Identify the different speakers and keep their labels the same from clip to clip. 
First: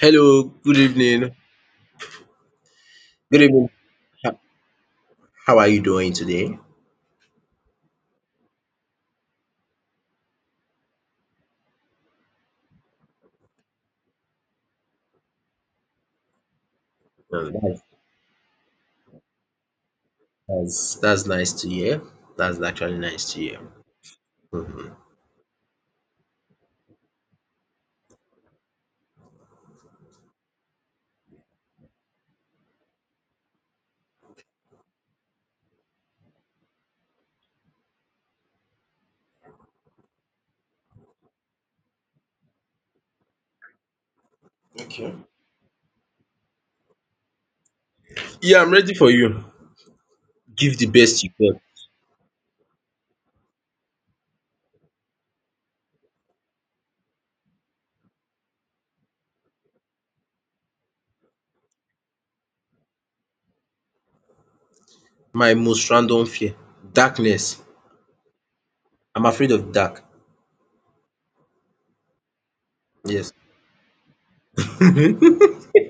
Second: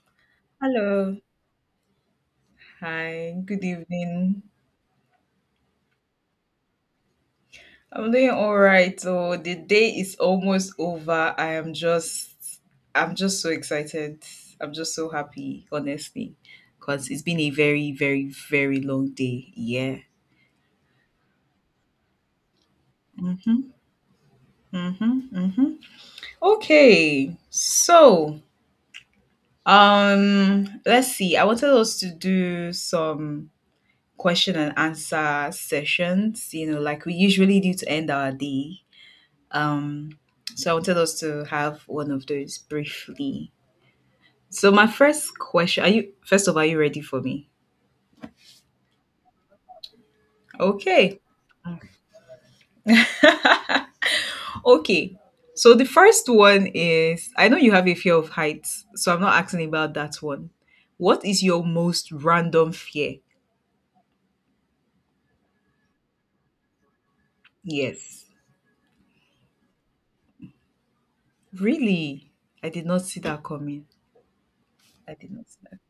Speaker 1: Hello, good
Speaker 2: Hello.
Speaker 1: evening.
Speaker 2: Hi.
Speaker 1: Good
Speaker 2: Good
Speaker 1: evening. Ho-
Speaker 2: evening.
Speaker 1: How are you doing today?
Speaker 2: I'm doing all right. So the day is almost over. I'm just so excited. I'm just so happy, honestly, because it's been a
Speaker 1: Um, that's,
Speaker 2: very, very, very long day. Yeah.
Speaker 1: that's nice to hear. That's actually nice to hear.
Speaker 2: Mm-hmm.
Speaker 1: Mhm.
Speaker 2: Mm-hmm. Mm-hmm. Okay. So, let's see. I wanted us to do some question and answer sessions, like we usually do to end our day. Um, so I wanted us to have one of those briefly. So my
Speaker 1: Okay.
Speaker 2: first question, are you first of all, are you ready for me?
Speaker 1: Yeah, I'm ready for you. Give the
Speaker 2: Okay.
Speaker 1: best you got.
Speaker 2: Okay. So the first one is I know you have a fear of heights, so I'm not asking about that one. What is your most random fear?
Speaker 1: My most random fear, darkness.
Speaker 2: Yes.
Speaker 1: I'm afraid of dark.
Speaker 2: Really? I did not see
Speaker 1: Yes.
Speaker 2: that coming. I did not see that.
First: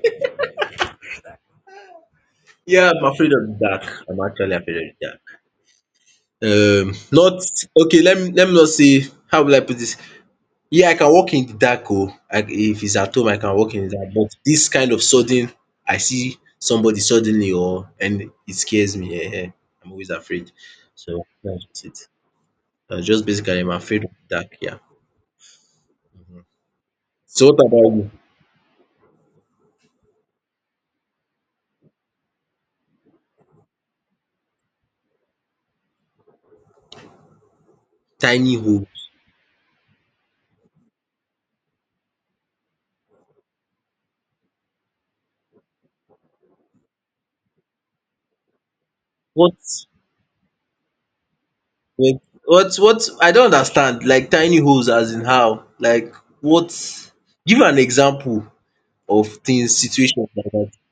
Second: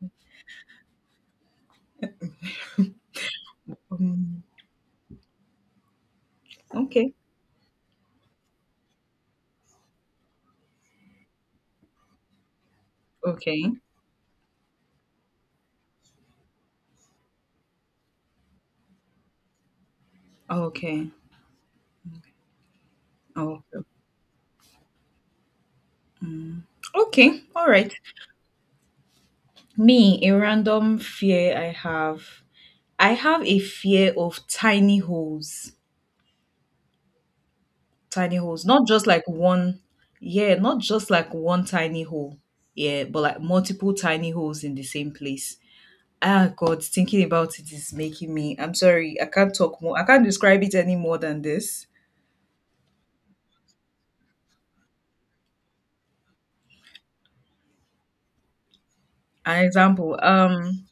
Speaker 1: Yeah, I'm afraid of dark. I'm
Speaker 2: Um,
Speaker 1: actually afraid of dark.
Speaker 2: okay.
Speaker 1: Not okay. Let me not say. How will I put this? Yeah, I can walk in the dark oh. I if it's at home I can
Speaker 2: Okay.
Speaker 1: walk in the dark, but this kind of sudden I see somebody suddenly or and it scares me. I'm always afraid.
Speaker 2: Okay.
Speaker 1: So that's just it. That's just basically I'm
Speaker 2: Okay.
Speaker 1: afraid of the dark, yeah.
Speaker 2: Mm. Okay.
Speaker 1: So what
Speaker 2: All right.
Speaker 1: about you?
Speaker 2: Me, a random fear I have. I have a fear of tiny holes. Tiny
Speaker 1: Tiny
Speaker 2: holes. Not just
Speaker 1: holes.
Speaker 2: like one, yeah, not just like one tiny hole. Yeah, but like multiple tiny holes in the same place. Ah, God, thinking about it is making me I'm sorry, I can't
Speaker 1: What
Speaker 2: talk more. I can't describe it any more than this.
Speaker 1: what what I don't understand, like tiny holes as in how? Like what? Give an example of
Speaker 2: An
Speaker 1: things
Speaker 2: example.
Speaker 1: situations like that.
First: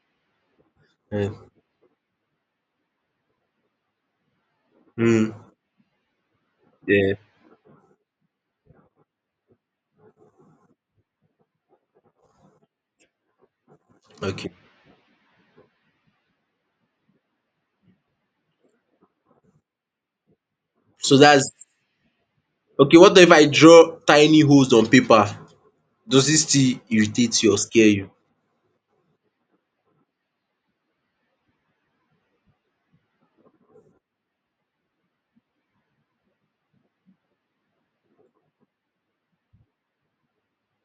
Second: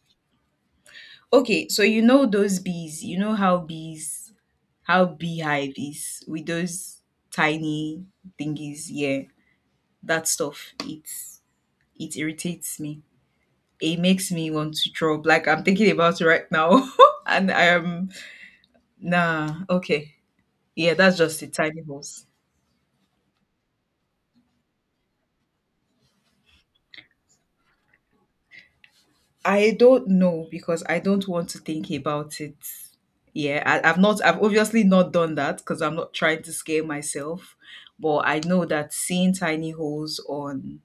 Speaker 1: um.
Speaker 2: Okay, so you know those bees, you know how bees how
Speaker 1: Hmm.
Speaker 2: beehive is, with those
Speaker 1: Yeah.
Speaker 2: tiny thingies, yeah, that stuff, it irritates me. It makes me
Speaker 1: Okay.
Speaker 2: want to drop. Like, I'm thinking about it right now and I am. Nah, okay. Yeah, that's
Speaker 1: So
Speaker 2: just the
Speaker 1: that's.
Speaker 2: tiny holes.
Speaker 1: Okay, what if I draw tiny holes on paper? Does it still irritate you or scare you?
Speaker 2: I don't know because I don't want to think about it. Yeah, I've obviously not done that because I'm not trying to scare myself, but I know that seeing tiny holes on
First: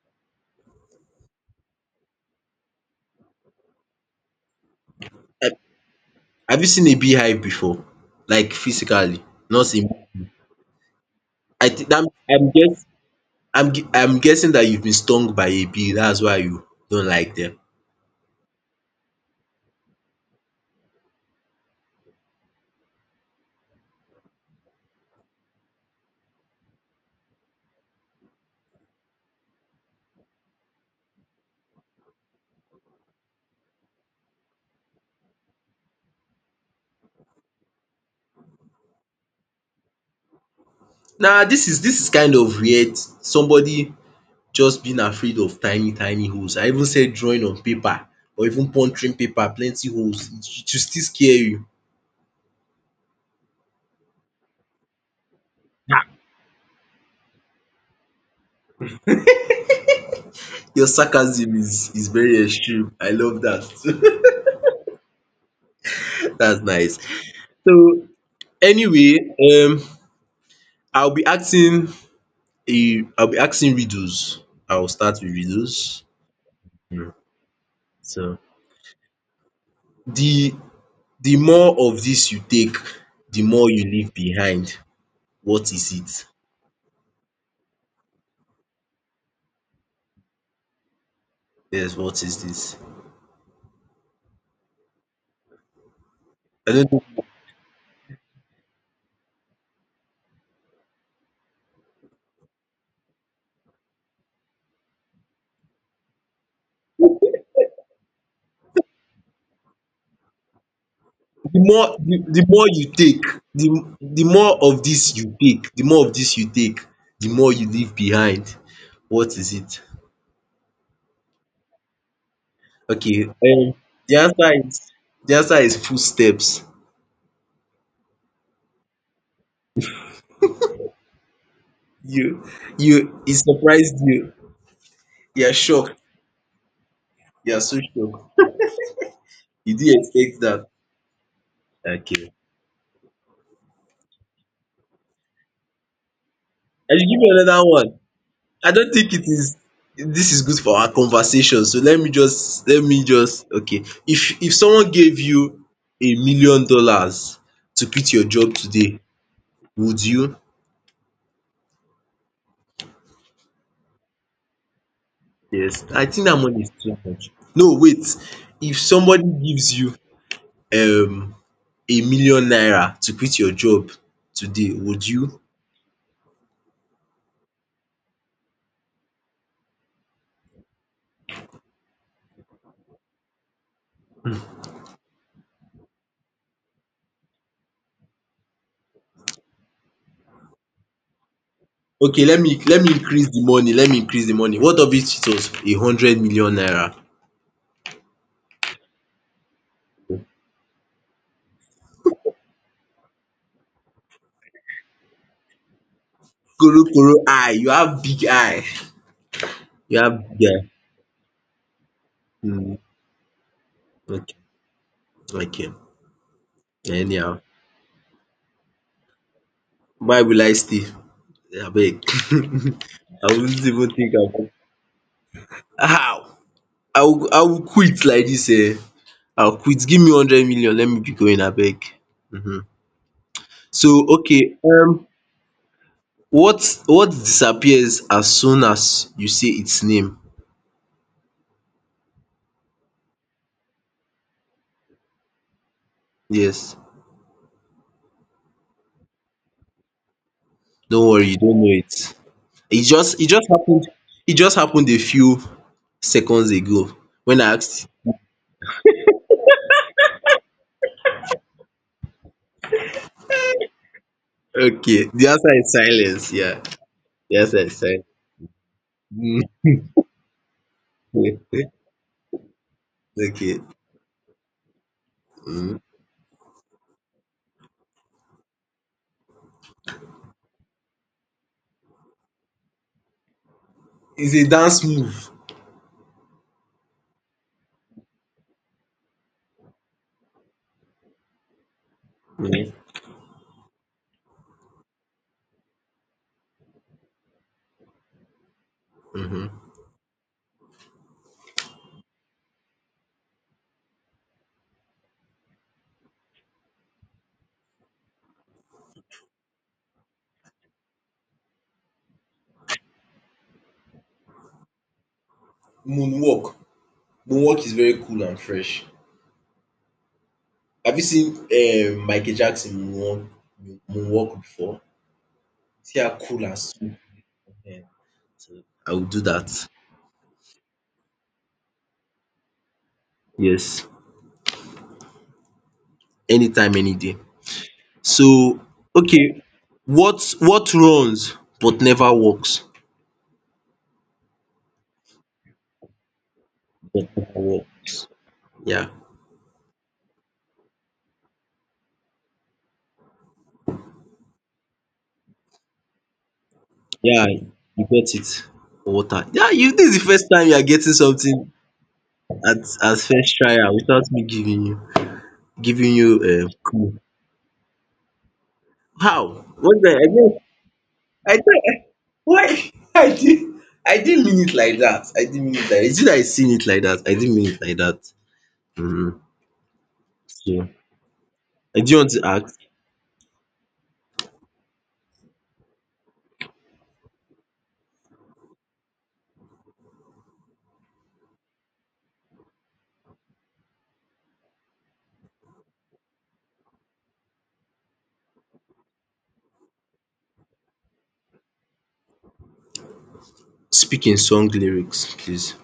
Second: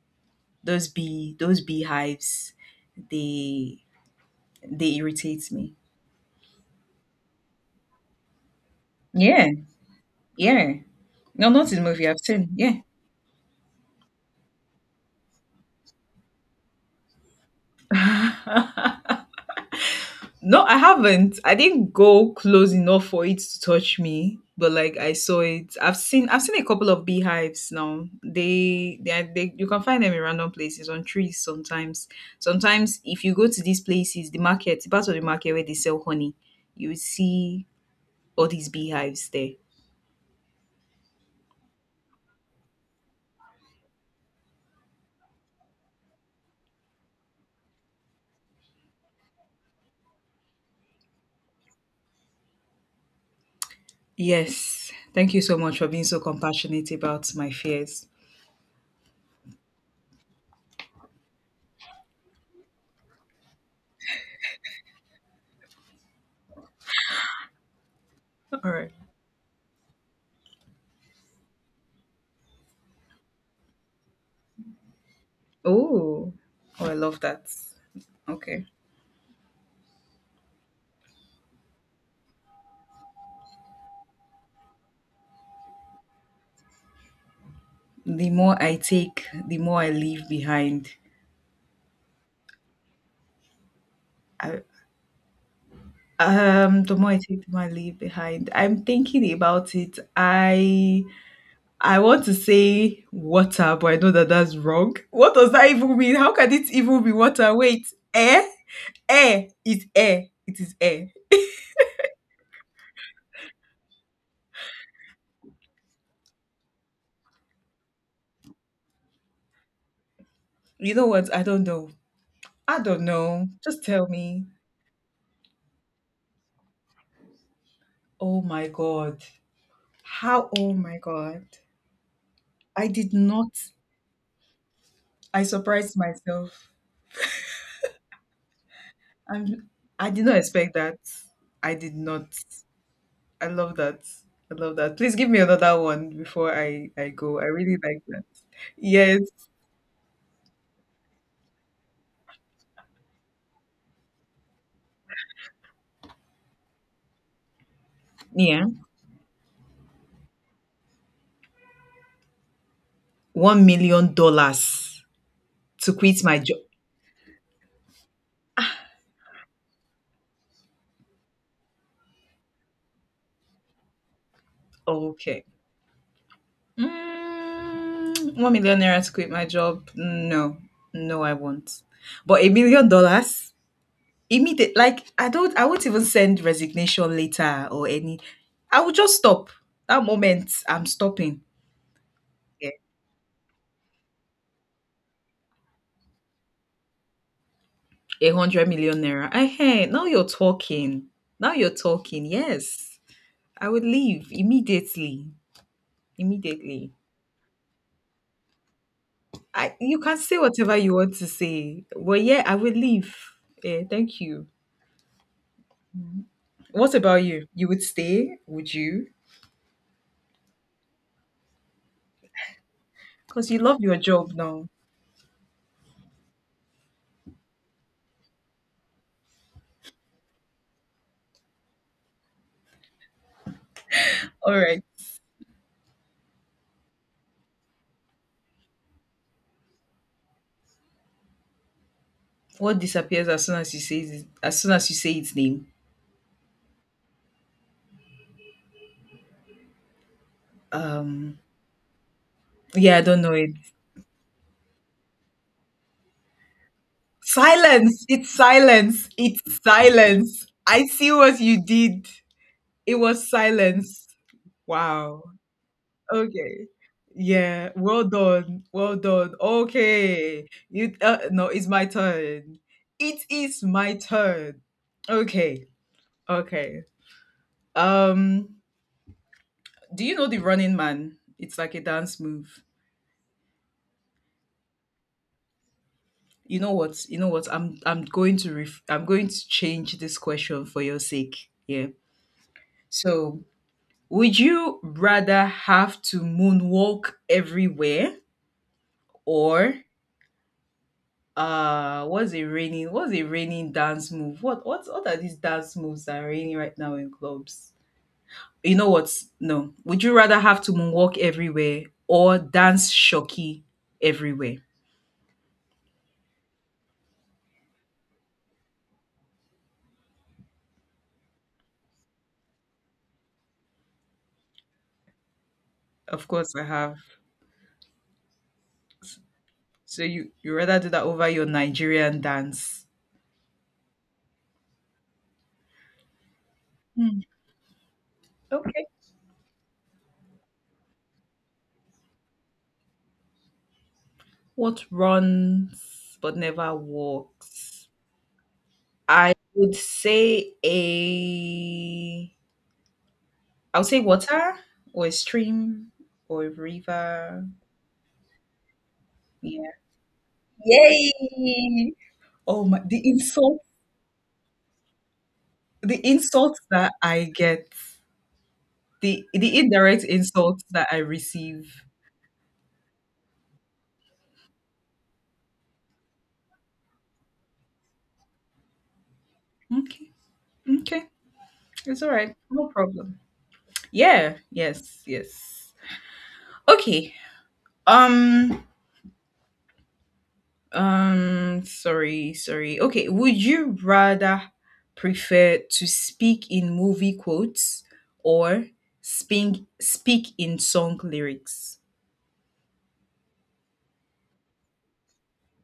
Speaker 2: those beehives, they they irritate
Speaker 1: Have
Speaker 2: me.
Speaker 1: have you seen a beehive before? Like physically,
Speaker 2: Yeah,
Speaker 1: not in.
Speaker 2: yeah. No,
Speaker 1: I
Speaker 2: not his
Speaker 1: think I'm
Speaker 2: movie. I've seen.
Speaker 1: I'm
Speaker 2: Yeah.
Speaker 1: guess I'm gue- I'm guessing that you've been stung by a bee, that's why you don't like them.
Speaker 2: No, I haven't. I didn't go close enough for it to touch me, but like I saw it. I've seen. I've seen a couple of beehives now. They, are, they. You can find them in random places on trees sometimes. Sometimes if you go to these places, the market, the part of the market where they sell honey, you will see all these beehives there.
Speaker 1: Nah, this is kind of weird. Somebody just being afraid of tiny tiny holes. I even said drawing on paper or even puncturing paper, plenty holes. It will still scare you.
Speaker 2: Yes. Thank you so much for being so compassionate about my fears.
Speaker 1: Your sarcasm is very extreme. I love that. That's nice. So
Speaker 2: All right.
Speaker 1: anyway, um I'll be asking I'll be asking riddles. I'll start with riddles.
Speaker 2: Oh, oh, I
Speaker 1: um
Speaker 2: love that.
Speaker 1: So
Speaker 2: Okay.
Speaker 1: the the more of this you take, the more you leave behind. What is it?
Speaker 2: The more I take, the more I leave behind.
Speaker 1: Yes, what is this?
Speaker 2: I,
Speaker 1: I don't
Speaker 2: the more I
Speaker 1: know.
Speaker 2: take, the more I leave behind. I'm thinking about it. I want to say water, but I know that that's wrong. What does that even mean? How can it even be water? Wait, air, air is air. It is air.
Speaker 1: The more the more you take, the the more of this you take, the more of this you take, the more you leave behind. What is it?
Speaker 2: You know what? I don't know. I don't
Speaker 1: Okay,
Speaker 2: know. Just tell
Speaker 1: the
Speaker 2: me.
Speaker 1: answer is the answer is footsteps.
Speaker 2: Oh my god. How? Oh my god.
Speaker 1: You
Speaker 2: I did
Speaker 1: you It
Speaker 2: not.
Speaker 1: surprised you.
Speaker 2: I
Speaker 1: You're
Speaker 2: surprised
Speaker 1: shocked.
Speaker 2: myself.
Speaker 1: You're so shocked.
Speaker 2: And
Speaker 1: You didn't
Speaker 2: I did not
Speaker 1: expect that.
Speaker 2: expect that. I did not.
Speaker 1: Okay.
Speaker 2: I love that. I love that. Please give me another one before I
Speaker 1: I should
Speaker 2: I
Speaker 1: give
Speaker 2: go.
Speaker 1: you
Speaker 2: I
Speaker 1: another
Speaker 2: really
Speaker 1: one.
Speaker 2: like that.
Speaker 1: I don't think
Speaker 2: Yes.
Speaker 1: it is this is good for our conversation. So let me just okay. If someone gave you $1 million to quit your job
Speaker 2: Yeah.
Speaker 1: today, would you?
Speaker 2: $1 million
Speaker 1: Yes.
Speaker 2: to
Speaker 1: I
Speaker 2: quit
Speaker 1: think that
Speaker 2: my job.
Speaker 1: money is too much. No, wait. If somebody gives you um 1 million naira to quit your job today, would you?
Speaker 2: Okay. ₦1 million to quit my job. No, no, I won't. But $1 million, immediate. Like, I don't. I won't even send resignation later or any. I will just stop that moment. I'm stopping.
Speaker 1: Okay, let me increase the money. Let me increase the money. What of it was a 100 million naira?
Speaker 2: ₦100 million. Hey, now you're talking. Now you're talking. Yes, I would leave immediately. Immediately.
Speaker 1: Korokoro eye, you have big eye.
Speaker 2: I You
Speaker 1: You
Speaker 2: can
Speaker 1: have
Speaker 2: say
Speaker 1: big eye
Speaker 2: whatever you want to say. Well, yeah, I would
Speaker 1: um
Speaker 2: leave. Yeah, thank
Speaker 1: okay.
Speaker 2: you.
Speaker 1: Okay.
Speaker 2: What about
Speaker 1: Anyhow,
Speaker 2: you? You would stay? Would you?
Speaker 1: why will I stay, abeg? I
Speaker 2: Because you
Speaker 1: wouldn't
Speaker 2: love
Speaker 1: even
Speaker 2: your
Speaker 1: think
Speaker 2: job
Speaker 1: about
Speaker 2: now.
Speaker 1: how I will quit like this. Eh, I will quit, give me 100 million, let me be going, abeg um so
Speaker 2: All
Speaker 1: okay
Speaker 2: right.
Speaker 1: um what disappears as soon as you say its name?
Speaker 2: What disappears as soon as you say it, as soon as you say its name?
Speaker 1: Yes. Don't worry, you
Speaker 2: Um.
Speaker 1: don't know it. It
Speaker 2: Yeah, I
Speaker 1: just
Speaker 2: don't
Speaker 1: it
Speaker 2: know
Speaker 1: just
Speaker 2: it.
Speaker 1: happened. It just happened a few seconds ago when I asked.
Speaker 2: Silence. It's silence. It's silence. I see what you did. It was silence.
Speaker 1: Okay,
Speaker 2: Wow.
Speaker 1: the answer is silence. Yeah,
Speaker 2: Okay.
Speaker 1: the answer
Speaker 2: Yeah.
Speaker 1: is
Speaker 2: Well
Speaker 1: silence.
Speaker 2: done. Well done.
Speaker 1: Mm.
Speaker 2: Okay. You. No, it's my turn. It
Speaker 1: Okay.
Speaker 2: is my turn. Okay.
Speaker 1: Mm.
Speaker 2: Okay. Um. Do you know the Running Man? It's like a dance move.
Speaker 1: It's a dance move.
Speaker 2: You know what? You know what? I'm going to change this question for your sake. Yeah.
Speaker 1: Mm.
Speaker 2: So, would you rather have to moonwalk everywhere,
Speaker 1: Mhm.
Speaker 2: or what's a raining dance move, what are these dance moves that are raining right now in clubs? You know what? No, would you rather have to moonwalk everywhere or dance shocky everywhere?
Speaker 1: Moonwalk. Moonwalk is very cool and fresh. Have you seen Michael Jackson moonwalk before? See how
Speaker 2: Of
Speaker 1: cool
Speaker 2: course
Speaker 1: and
Speaker 2: I have.
Speaker 1: smooth. Eh? I will do that.
Speaker 2: So you rather do that over your Nigerian dance?
Speaker 1: Yes. Anytime, any day.
Speaker 2: Hmm,
Speaker 1: So,
Speaker 2: okay.
Speaker 1: okay, what runs but never works?
Speaker 2: What runs but never
Speaker 1: But never
Speaker 2: walks?
Speaker 1: works. Yeah.
Speaker 2: I would say a i would say water, or a stream, or a
Speaker 1: Yeah,
Speaker 2: river.
Speaker 1: you get it. Water. Yeah,
Speaker 2: Yeah.
Speaker 1: you this is the first time you are getting something
Speaker 2: Yay!
Speaker 1: at
Speaker 2: Oh my, the
Speaker 1: as first
Speaker 2: insult,
Speaker 1: trial without me giving you giving
Speaker 2: the
Speaker 1: you a
Speaker 2: insults that
Speaker 1: clue.
Speaker 2: I get, the
Speaker 1: How?
Speaker 2: the
Speaker 1: What
Speaker 2: indirect
Speaker 1: the—
Speaker 2: insults that I
Speaker 1: I guess I
Speaker 2: receive.
Speaker 1: don't— why? I didn't mean it like that. I didn't mean it like that. Is it I seen it like that? I didn't mean it like that. Mm-hmm.
Speaker 2: Okay,
Speaker 1: So
Speaker 2: okay,
Speaker 1: I do
Speaker 2: it's all
Speaker 1: want to
Speaker 2: right,
Speaker 1: ask,
Speaker 2: no problem. Yeah, yes, yes. Okay. Um, Sorry, sorry. Okay, would you rather prefer to speak in movie quotes, or speak in song lyrics
Speaker 1: speak in song lyrics, please.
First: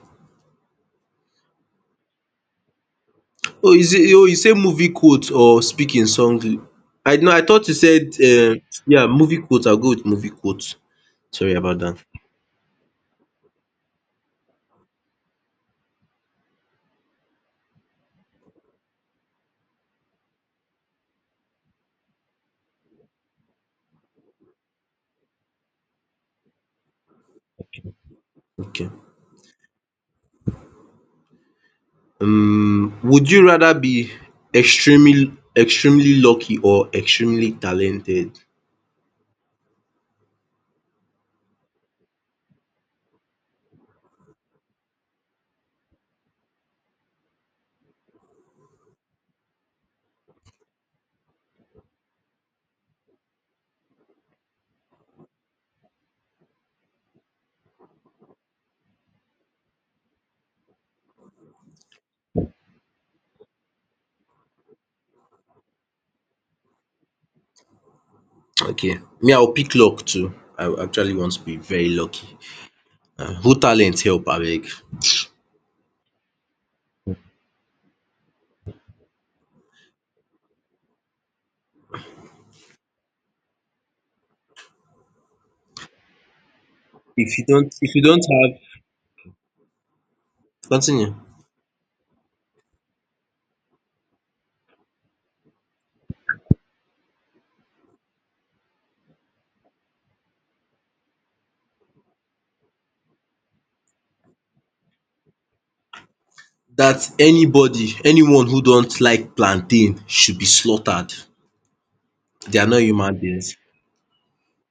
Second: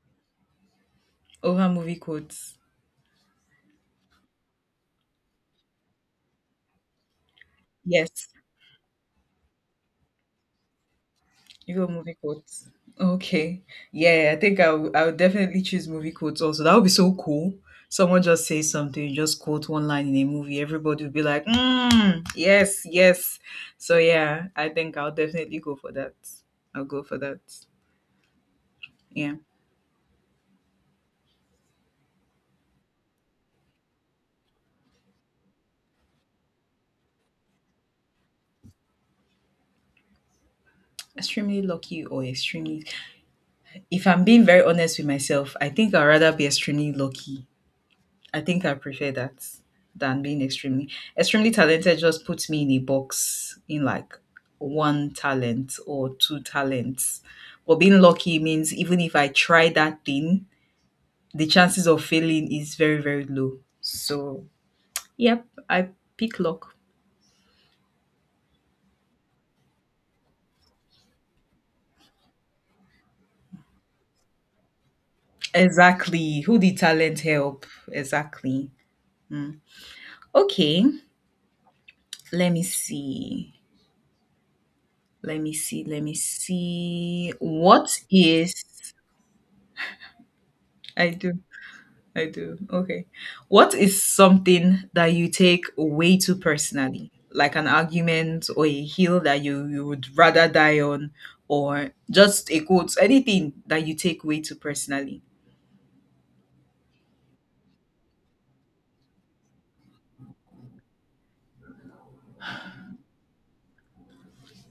Speaker 2: over movie quotes?
Speaker 1: Oh, is it? Oh, you say movie quotes or speaking song? I know. I thought you said
Speaker 2: Yes.
Speaker 1: yeah, movie quotes." I'll go with movie quotes. Sorry
Speaker 2: You
Speaker 1: about
Speaker 2: go
Speaker 1: that.
Speaker 2: movie quotes. Okay. Yeah, I think I would definitely choose movie quotes also. That would be so cool. Someone just says something, you just quote one line in a movie, everybody would be like, mm, yes, yes. So yeah, I think I'll definitely go for that. I'll go for that.
Speaker 1: Okay.
Speaker 2: Yeah.
Speaker 1: Would you rather be extremely extremely lucky or extremely talented?
Speaker 2: Extremely lucky or extremely. If I'm being very honest with myself, I think I'd rather be extremely lucky. I think I prefer that than being extremely talented. Just puts me in a box in like one talent or two talents. But being lucky means even if I try that thing, the chances of failing is very, very low. So yep, I pick luck.
Speaker 1: Okay. Me, I'll pick luck too. I actually want to be very lucky. Who talent help, abeg?
Speaker 2: Exactly. Who did talent help? Exactly. Mm. Okay. Let me see. Let me see. Let me see.
Speaker 1: If you don't
Speaker 2: What
Speaker 1: if you don't have,
Speaker 2: is I
Speaker 1: continue.
Speaker 2: do. I do. Okay. What is something that you take way too personally? Like an argument, or a hill that you would rather die on, or just a quote, anything that you take way too personally.
Speaker 1: That anybody anyone who don't like plantain should be slaughtered. They are not human beings.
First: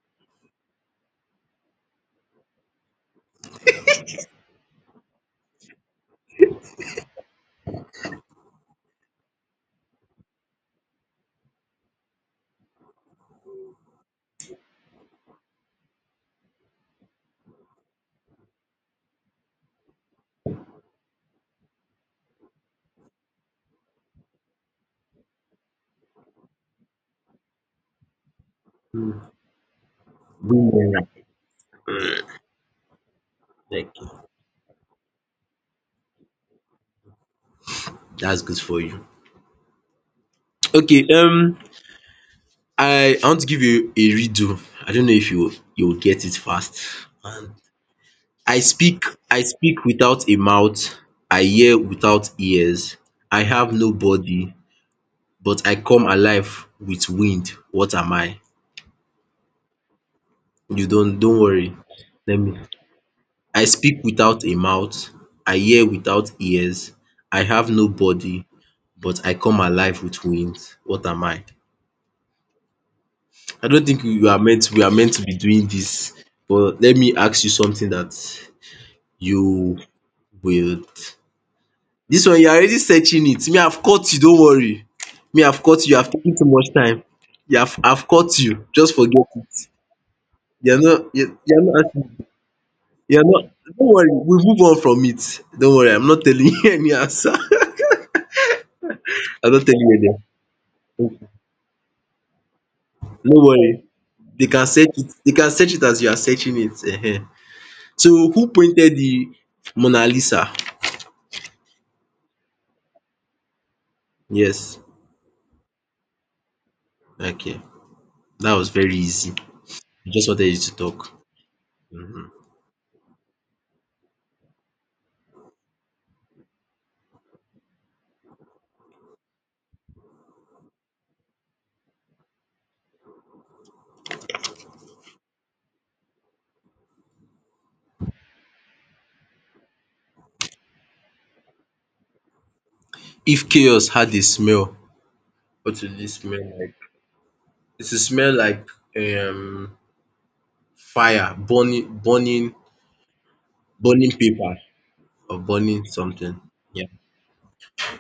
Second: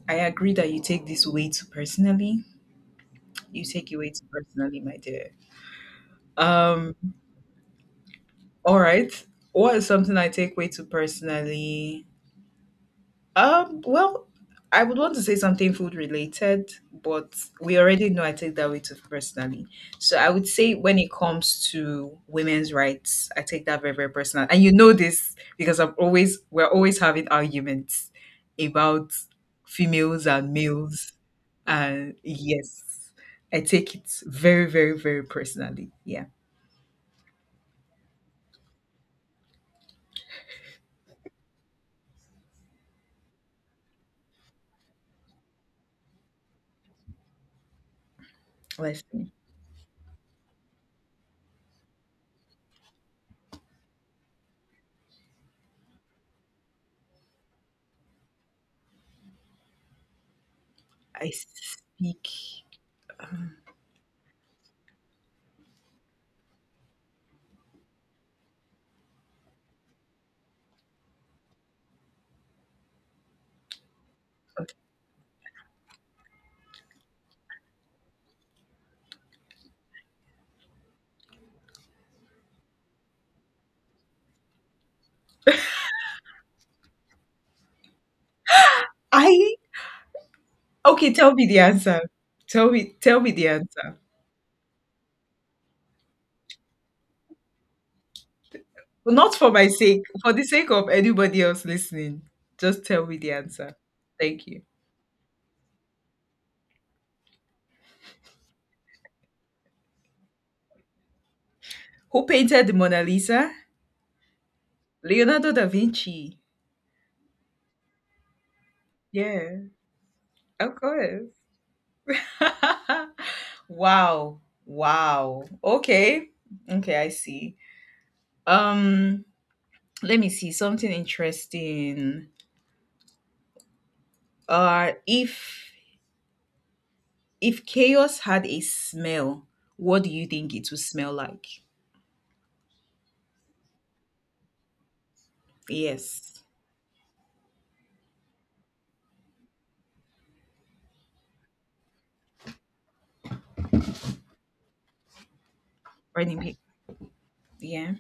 Speaker 2: I agree that you take this way too personally. You take it way too personally, my dear. Um, all right. What is something I take way too personally? Well, I would want to say something food related, but we already know I take that way too personally. So I would say when it comes to women's rights, I take that very, very personal. And you know this because I'm always we're always having arguments about females and
Speaker 1: Women,
Speaker 2: males.
Speaker 1: like
Speaker 2: And yes, I
Speaker 1: like,
Speaker 2: take it very, very, very personally. Yeah.
Speaker 1: that's good for you. Okay, I want to give you a riddle. I don't know if you will get it fast. Um, I
Speaker 2: Let's
Speaker 1: speak,
Speaker 2: see.
Speaker 1: I speak without a mouth. I hear without ears. I have no body, but I come alive with wind. What am I? You don't
Speaker 2: I
Speaker 1: don't worry. Let me
Speaker 2: speak.
Speaker 1: I speak without a mouth. I hear without ears. I have no body, but I come alive with wings. What am I? I don't think we are meant
Speaker 2: Okay.
Speaker 1: we are meant to be doing this. But let me ask you something that you will this one you are already searching it. Me, I've caught you. Don't worry, me, I've caught you. You have taken too much time. You have I've caught you, just forget
Speaker 2: I
Speaker 1: it. You are not
Speaker 2: Okay, tell
Speaker 1: you
Speaker 2: me the answer. Tell me
Speaker 1: you
Speaker 2: tell
Speaker 1: are
Speaker 2: me
Speaker 1: not
Speaker 2: the
Speaker 1: Don't
Speaker 2: answer.
Speaker 1: worry, we move on from it. Don't worry, I'm not telling you any answer.
Speaker 2: Not
Speaker 1: I
Speaker 2: for
Speaker 1: don't
Speaker 2: my
Speaker 1: tell
Speaker 2: sake,
Speaker 1: you
Speaker 2: for the sake of
Speaker 1: earlier.
Speaker 2: anybody else listening. Just tell me the
Speaker 1: No
Speaker 2: answer.
Speaker 1: worry. They
Speaker 2: Thank you.
Speaker 1: can search it. They can search it as you are searching it. Ehen. So who painted the Mona Lisa?
Speaker 2: Who painted the Mona Lisa?
Speaker 1: Yes.
Speaker 2: Leonardo da Vinci.
Speaker 1: Okay. That was very easy.
Speaker 2: Yeah,
Speaker 1: I just wanted you
Speaker 2: of
Speaker 1: to talk.
Speaker 2: course.
Speaker 1: Mhm.
Speaker 2: Wow. Wow. Okay. Okay, I see. Um, let me see something interesting. Uh if if chaos had a smell, what do you think it would smell like?
Speaker 1: If chaos had a smell, what would it smell
Speaker 2: Yes.
Speaker 1: like? It would smell like um fire, burning, burning, burning paper or burning something.
Speaker 2: Running.
Speaker 1: Yeah.
Speaker 2: Yeah.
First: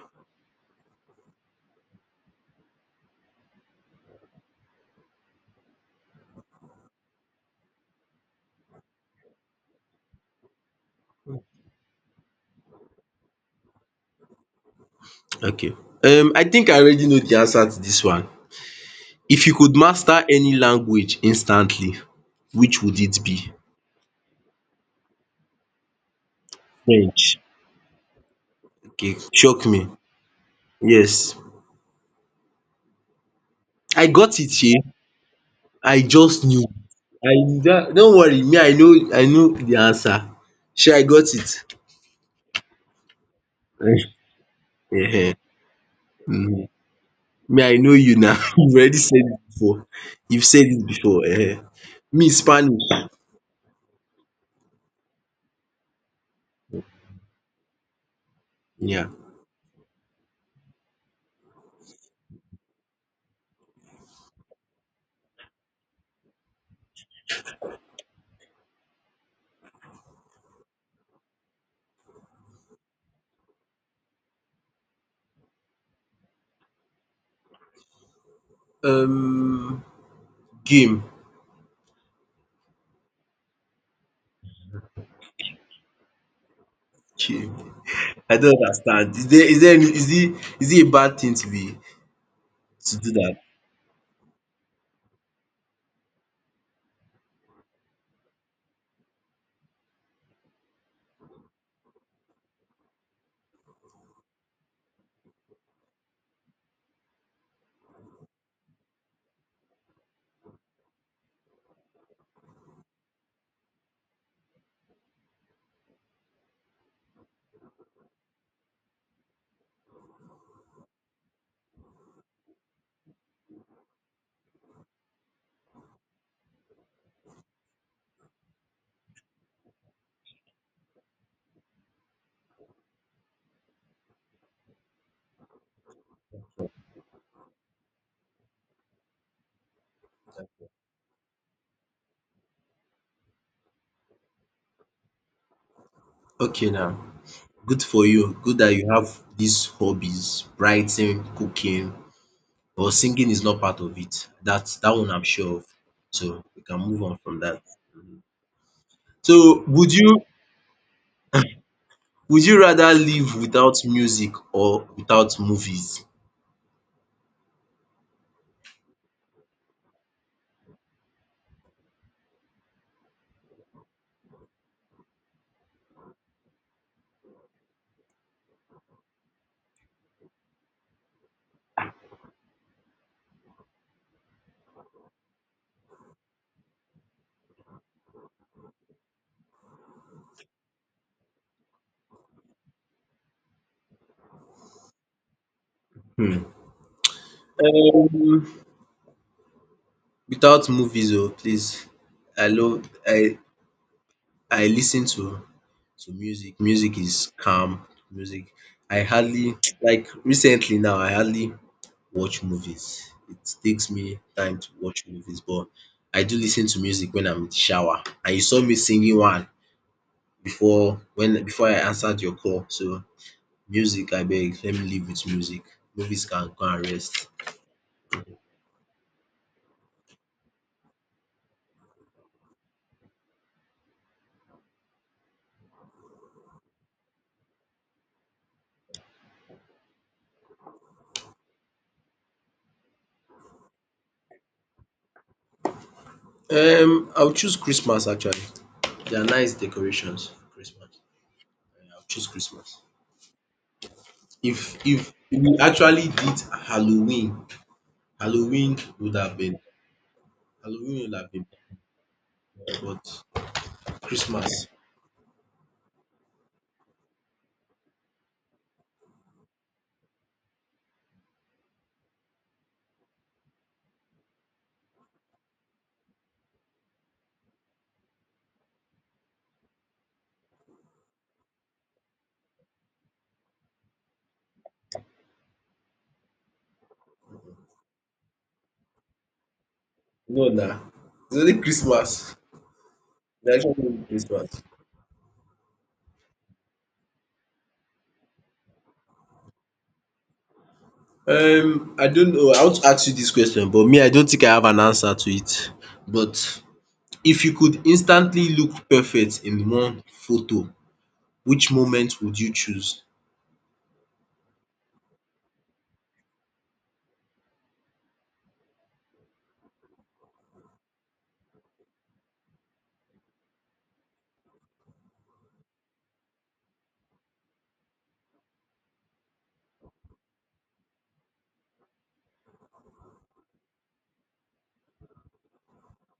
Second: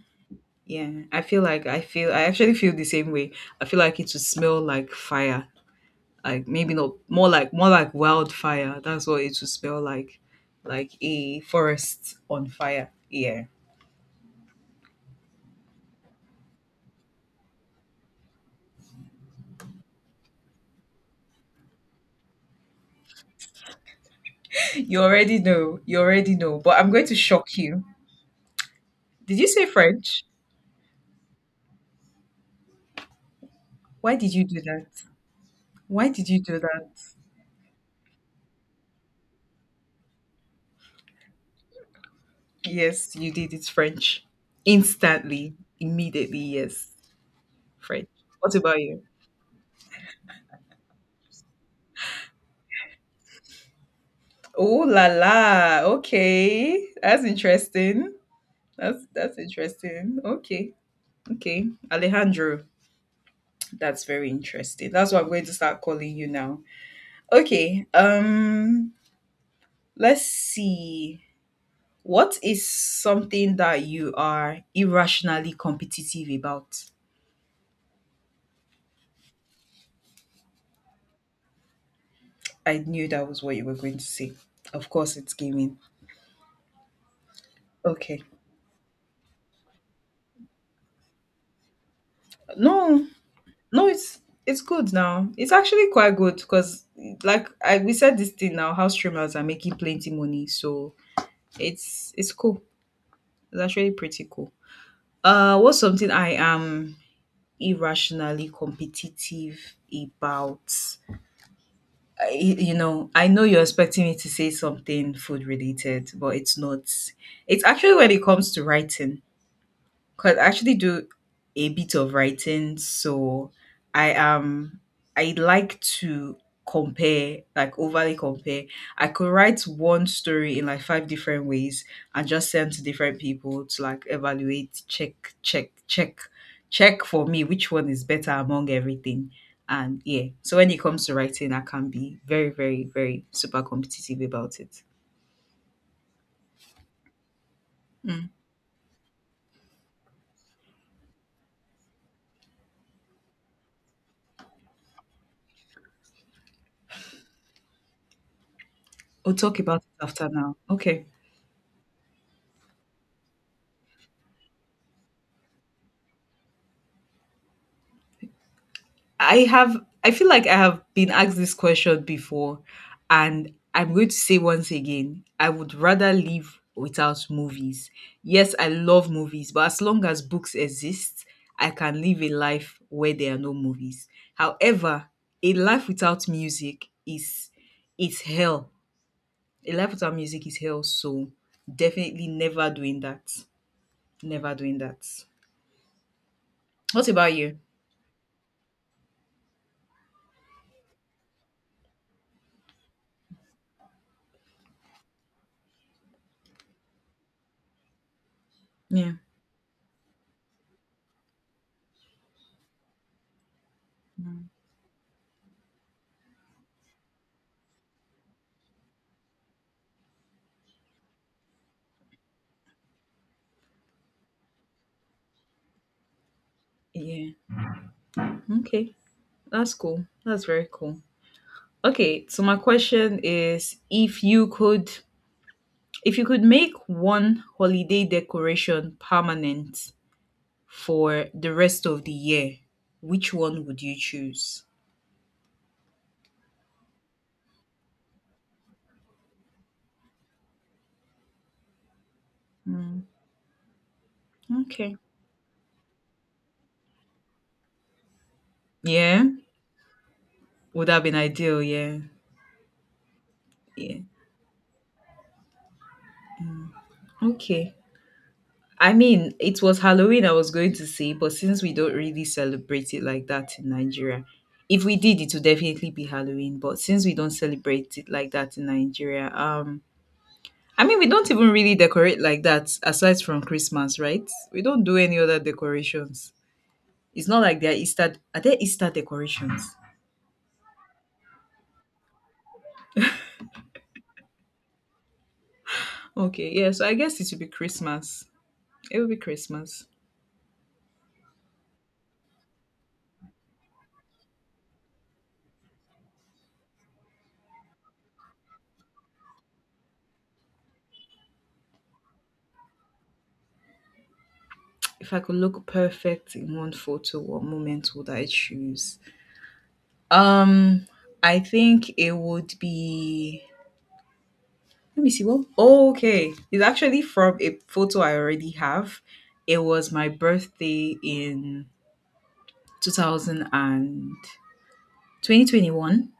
Speaker 2: Yeah, I feel like I actually feel the same way. I feel like it would smell like fire. Like, maybe not, more like wildfire. That's what it would smell like. Like a forest on fire. Yeah.
Speaker 1: Okay. I think I already know the answer to this one. If you could master any language instantly, which would it be?
Speaker 2: You already know. You already know. But I'm going to
Speaker 1: French.
Speaker 2: shock you.
Speaker 1: Okay,
Speaker 2: Did you
Speaker 1: shock
Speaker 2: say
Speaker 1: me.
Speaker 2: French?
Speaker 1: Yes, I
Speaker 2: Why did
Speaker 1: got
Speaker 2: you
Speaker 1: it,
Speaker 2: do
Speaker 1: shey?
Speaker 2: that?
Speaker 1: I
Speaker 2: Why did you
Speaker 1: just
Speaker 2: do
Speaker 1: knew.
Speaker 2: that?
Speaker 1: I don't worry, me, I know the answer. Sure, I got it.
Speaker 2: Yes, you did. It's French.
Speaker 1: um
Speaker 2: Instantly. Immediately, yes.
Speaker 1: Me, I know
Speaker 2: French.
Speaker 1: you now?
Speaker 2: What
Speaker 1: You
Speaker 2: about
Speaker 1: already
Speaker 2: you?
Speaker 1: said it before. You've said it before. Me, Spanish.
Speaker 2: Oh la la. Okay. That's interesting. That's
Speaker 1: Yeah.
Speaker 2: that's interesting. Okay. Okay. Alejandro, that's very interesting. That's what I'm going to start calling you now. Okay. Let's see. What is something that you are irrationally competitive about?
Speaker 1: um Game.
Speaker 2: I knew that was what you were going to say. Of course it's gaming.
Speaker 1: Okay.
Speaker 2: Okay.
Speaker 1: I don't understand, is there any, is it a bad thing to
Speaker 2: No,
Speaker 1: do that.
Speaker 2: no, it's good now. It's actually quite good because, like, I we said this thing now, how streamers are making plenty money, so it's cool. It's actually pretty cool. What's something I am irrationally competitive about? I know you're expecting me to say something food related, but it's not. It's actually when it comes to writing. Cause I actually do a bit of writing, so I am I like to compare, like overly compare. I could write one story in like five different ways and just send to different people to like evaluate, check, check, check, check for me which one is better among everything. And yeah, so when it comes to writing, I can be very, very, very super competitive about it.
Speaker 1: Okay, now, good for
Speaker 2: Mm.
Speaker 1: you. Good that you have these hobbies: writing, cooking, or singing is not part of it. That's that one I'm sure of. So we can move on from that. Mhm.
Speaker 2: We'll talk
Speaker 1: So
Speaker 2: about
Speaker 1: would
Speaker 2: it
Speaker 1: you
Speaker 2: after now. Okay.
Speaker 1: would you rather live without music or without movies?
Speaker 2: I have I feel like I have been asked this question before, and I'm going to say once again, I would rather live without movies. Yes, I love movies, but as long as books exist, I can live a life where there are no movies. However, a life without music is hell. A life without music is hell, so definitely never doing that. Never doing that.
Speaker 1: Hmm.
Speaker 2: What about you?
Speaker 1: Um, Without movies, oh please. I love I listen to music. Music is calm. Music. I
Speaker 2: Yeah.
Speaker 1: hardly like recently now. I hardly watch movies. It takes me time to watch movies, but I do listen to music when I'm in the shower, and you saw me singing one before I answered your call. So music, I beg, let me live with music. Movies can go and rest.
Speaker 2: Yeah. Okay. That's cool. That's very cool. Okay, so my question is if you could make one holiday decoration permanent for the rest of the year, which one would you choose?
Speaker 1: I will choose Christmas actually. There are nice decorations for Christmas. I will choose Christmas.
Speaker 2: Mm,
Speaker 1: If
Speaker 2: okay.
Speaker 1: if we actually did Halloween, Halloween would
Speaker 2: Yeah,
Speaker 1: have been
Speaker 2: would have
Speaker 1: Halloween
Speaker 2: been
Speaker 1: would have been
Speaker 2: ideal. Yeah,
Speaker 1: better, but
Speaker 2: yeah.
Speaker 1: Christmas—
Speaker 2: Okay. I mean, it was Halloween I was going to say, but since we don't really celebrate it like that in Nigeria, if we did, it would definitely be Halloween. But since we don't celebrate it like that in Nigeria, I mean, we don't even really decorate like that aside from Christmas, right? We don't do any other decorations. It's not like there are Easter. Are there Easter decorations?
Speaker 1: No nah, it's only Christmas. Nah, it's actually only Christmas.
Speaker 2: Okay, yeah. So I guess it would be Christmas. It would be Christmas.
Speaker 1: I don't know. I want to ask you this question, but me, I don't think I have an answer to it. But if you could instantly look perfect in one photo, which moment would you choose?
Speaker 2: If I could look perfect in one photo, what moment would I choose? Um, I think it would be. Let me see. What? Oh, okay, it's actually from a photo I already have. It was my birthday in 2000 and 2021,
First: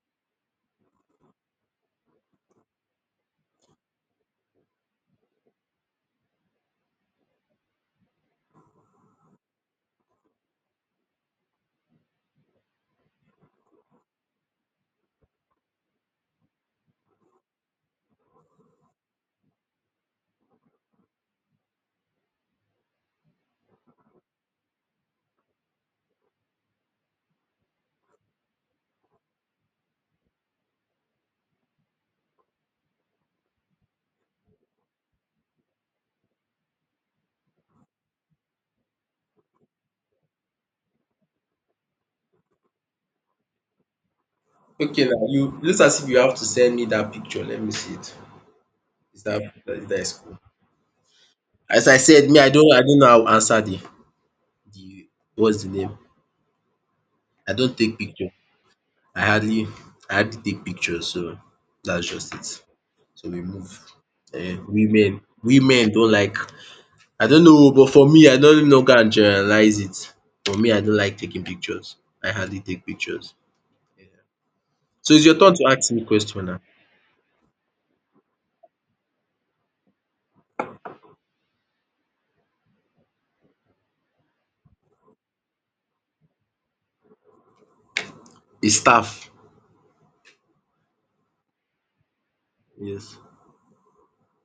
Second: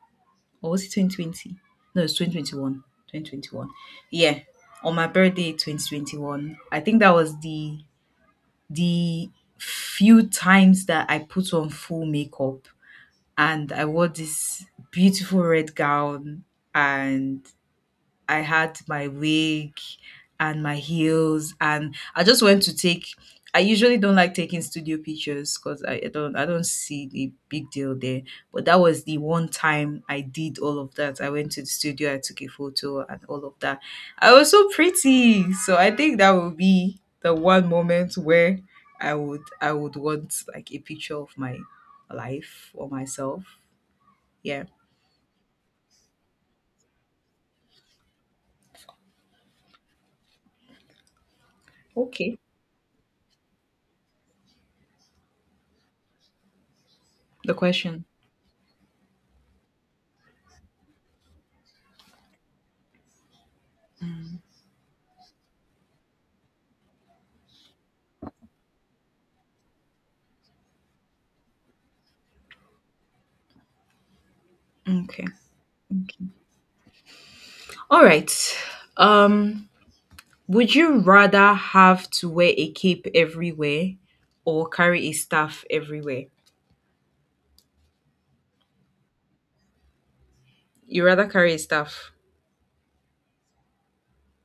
Speaker 2: or was it 2020? No, it's 2021. 2021. Yeah. On my birthday 2021. I think that was the few times that I put on full makeup and I wore this beautiful red gown and I had my wig and my heels, and I just went to take. I usually don't like taking studio pictures because I don't see the big deal there. But that was the one time I did all of that. I went to the studio, I took a photo, and all of that. I was so pretty, so I think that will be the one moment where I would want like a picture of my life or myself. Yeah.
Speaker 1: Okay, now you looks as if you have to send me that picture. Let me see it. That is cool. As I said,
Speaker 2: Okay.
Speaker 1: me, I don't know how to answer the— what's the name?
Speaker 2: The
Speaker 1: I don't take
Speaker 2: question.
Speaker 1: picture. I hardly, I hardly take pictures. So that's just it. So we move. Women don't like— I don't know, but for me, I no no know can generalize it. For me, I don't like taking pictures. I hardly take pictures. So it's
Speaker 2: Okay.
Speaker 1: your turn to ask me question now.
Speaker 2: All right. Um, would you rather have to wear a cape everywhere or carry a staff everywhere?
Speaker 1: It's tough.
Speaker 2: You rather carry a staff.
Speaker 1: Yes.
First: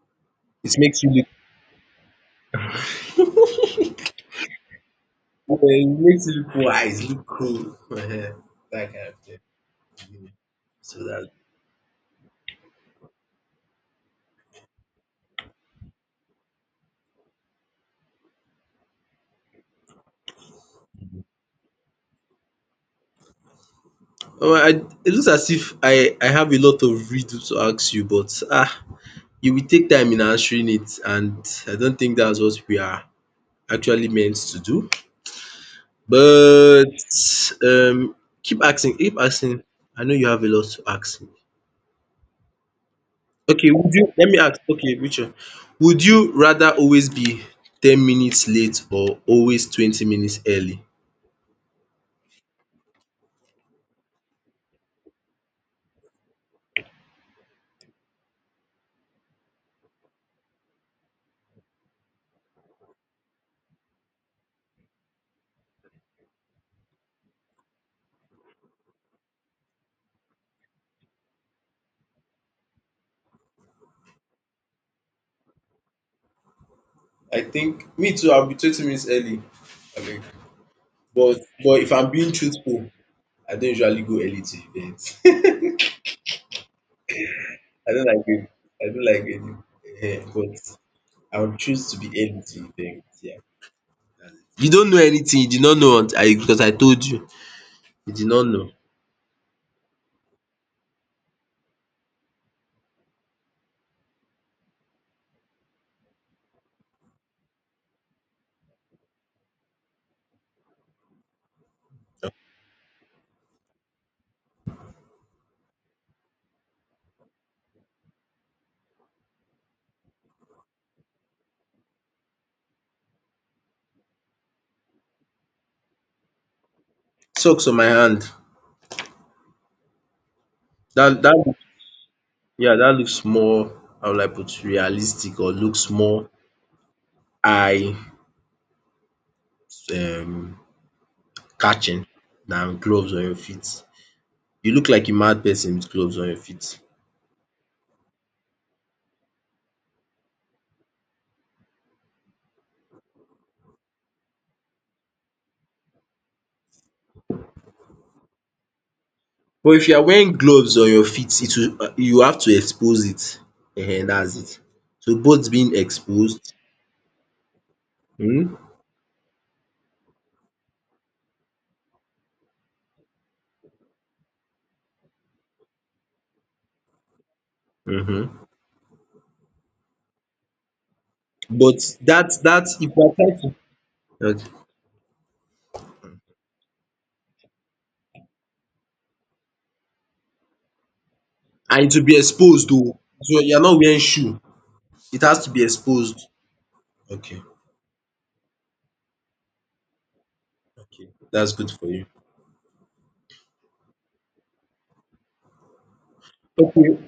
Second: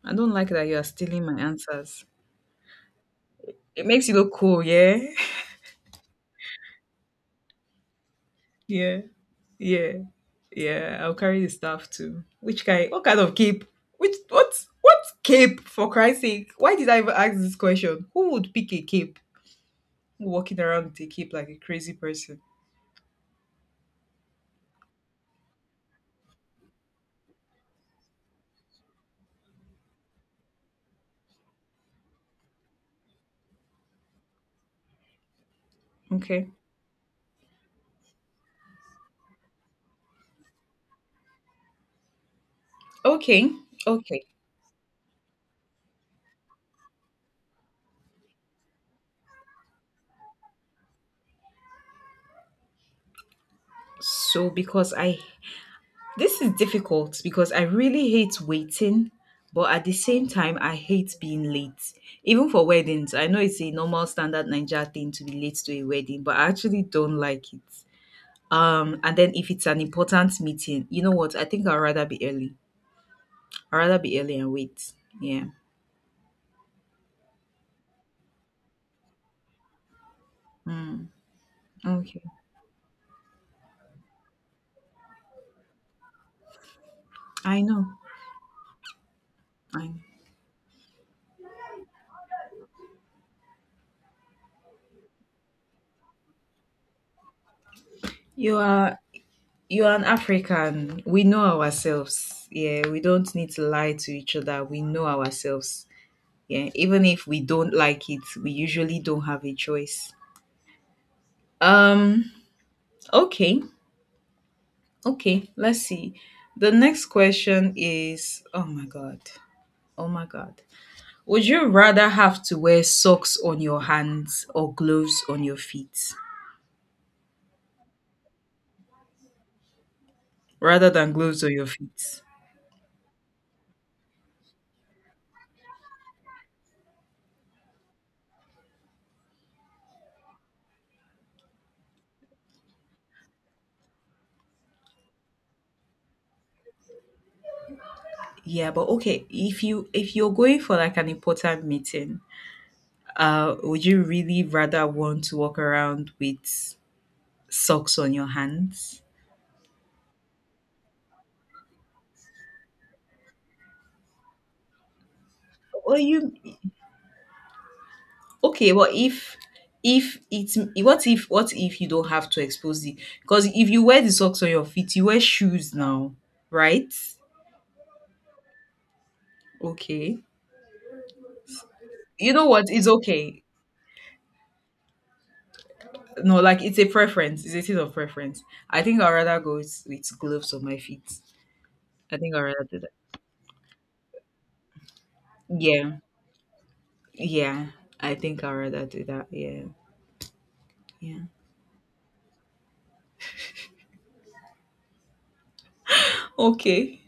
Speaker 2: I don't like that
Speaker 1: It
Speaker 2: you are
Speaker 1: makes you
Speaker 2: stealing
Speaker 1: look
Speaker 2: my answers. It makes you look cool, yeah?
Speaker 1: wise, look cool. Dat
Speaker 2: Yeah,
Speaker 1: kind of thing.
Speaker 2: yeah, yeah.
Speaker 1: So
Speaker 2: I'll
Speaker 1: that.
Speaker 2: carry the staff too. Which guy? What kind of cape? Which what? What cape? For Christ's sake! Why did I even ask this question? Who would pick a cape? Walking around with a cape like a crazy person.
Speaker 1: Omo, I it looks as if I have a lot of riddle to ask you, but you will take time in answering it, and I don't think that's what we are actually meant to do.
Speaker 2: Okay.
Speaker 1: But um keep asking, keep asking. I know you have a lot to ask me.
Speaker 2: Okay.
Speaker 1: Okay, would you
Speaker 2: Okay.
Speaker 1: let me ask okay Richard, would you rather always be 10 minutes late or always 20 minutes early?
Speaker 2: Because I this is difficult because I really hate waiting, but at the same time I hate being late. Even for weddings, I know it's a normal standard Ninja thing to be late to a wedding, but I actually don't like it. And then if it's an important meeting, you know what? I think I'd rather be early. I'd rather be early and wait. Yeah.
Speaker 1: I think me too, I'll be 20 minutes early. I mean,
Speaker 2: Mm,
Speaker 1: but if I'm
Speaker 2: okay.
Speaker 1: being truthful, I don't usually go early to events.
Speaker 2: I know.
Speaker 1: I don't like it. I don't like it.
Speaker 2: I know.
Speaker 1: But I would choose to be early to events, yeah. You don't know anything, you did not know until I because I told you. You did not
Speaker 2: You
Speaker 1: know.
Speaker 2: are you are an African. We know ourselves. Yeah, we don't need to lie to each other. We know ourselves. Yeah, even if we don't like it, we usually don't have a choice. um okay, okay, let's see, the next question is, oh my god, oh my god, would you rather have to wear socks on your hands or gloves on your feet
Speaker 1: Socks on my hand.
Speaker 2: rather than
Speaker 1: That
Speaker 2: gloves
Speaker 1: that
Speaker 2: on your feet?
Speaker 1: yeah, that looks more, how will I put, realistic or looks more eye um catching than gloves on your feet. You look like a mad person with gloves on your feet.
Speaker 2: Yeah, but okay, if you're going for like an important meeting, would you really rather want to walk around with socks on your hands?
Speaker 1: But if you are wearing gloves on your feet, it will you have to expose it. Ehen, that's it. So both being
Speaker 2: Well, you
Speaker 1: exposed um
Speaker 2: Okay, but if it's what if you don't have to expose it? Because if you wear the socks on your feet, you wear shoes now, right?
Speaker 1: mhm.
Speaker 2: Okay.
Speaker 1: but that
Speaker 2: You know
Speaker 1: that
Speaker 2: what? It's
Speaker 1: if you are trying
Speaker 2: okay.
Speaker 1: to okay
Speaker 2: No, like it's a preference. It's a thing of preference. I think I'd rather go with gloves on my feet.
Speaker 1: and it will
Speaker 2: I
Speaker 1: be
Speaker 2: think I'd rather
Speaker 1: exposed
Speaker 2: do
Speaker 1: oh.
Speaker 2: that.
Speaker 1: So you are not wearing shoe. It has to be
Speaker 2: Yeah.
Speaker 1: exposed. Okay.
Speaker 2: Yeah. I think I'd rather do that. Yeah.
Speaker 1: Okay,
Speaker 2: Yeah.
Speaker 1: that's good for you. Okay,
Speaker 2: Okay.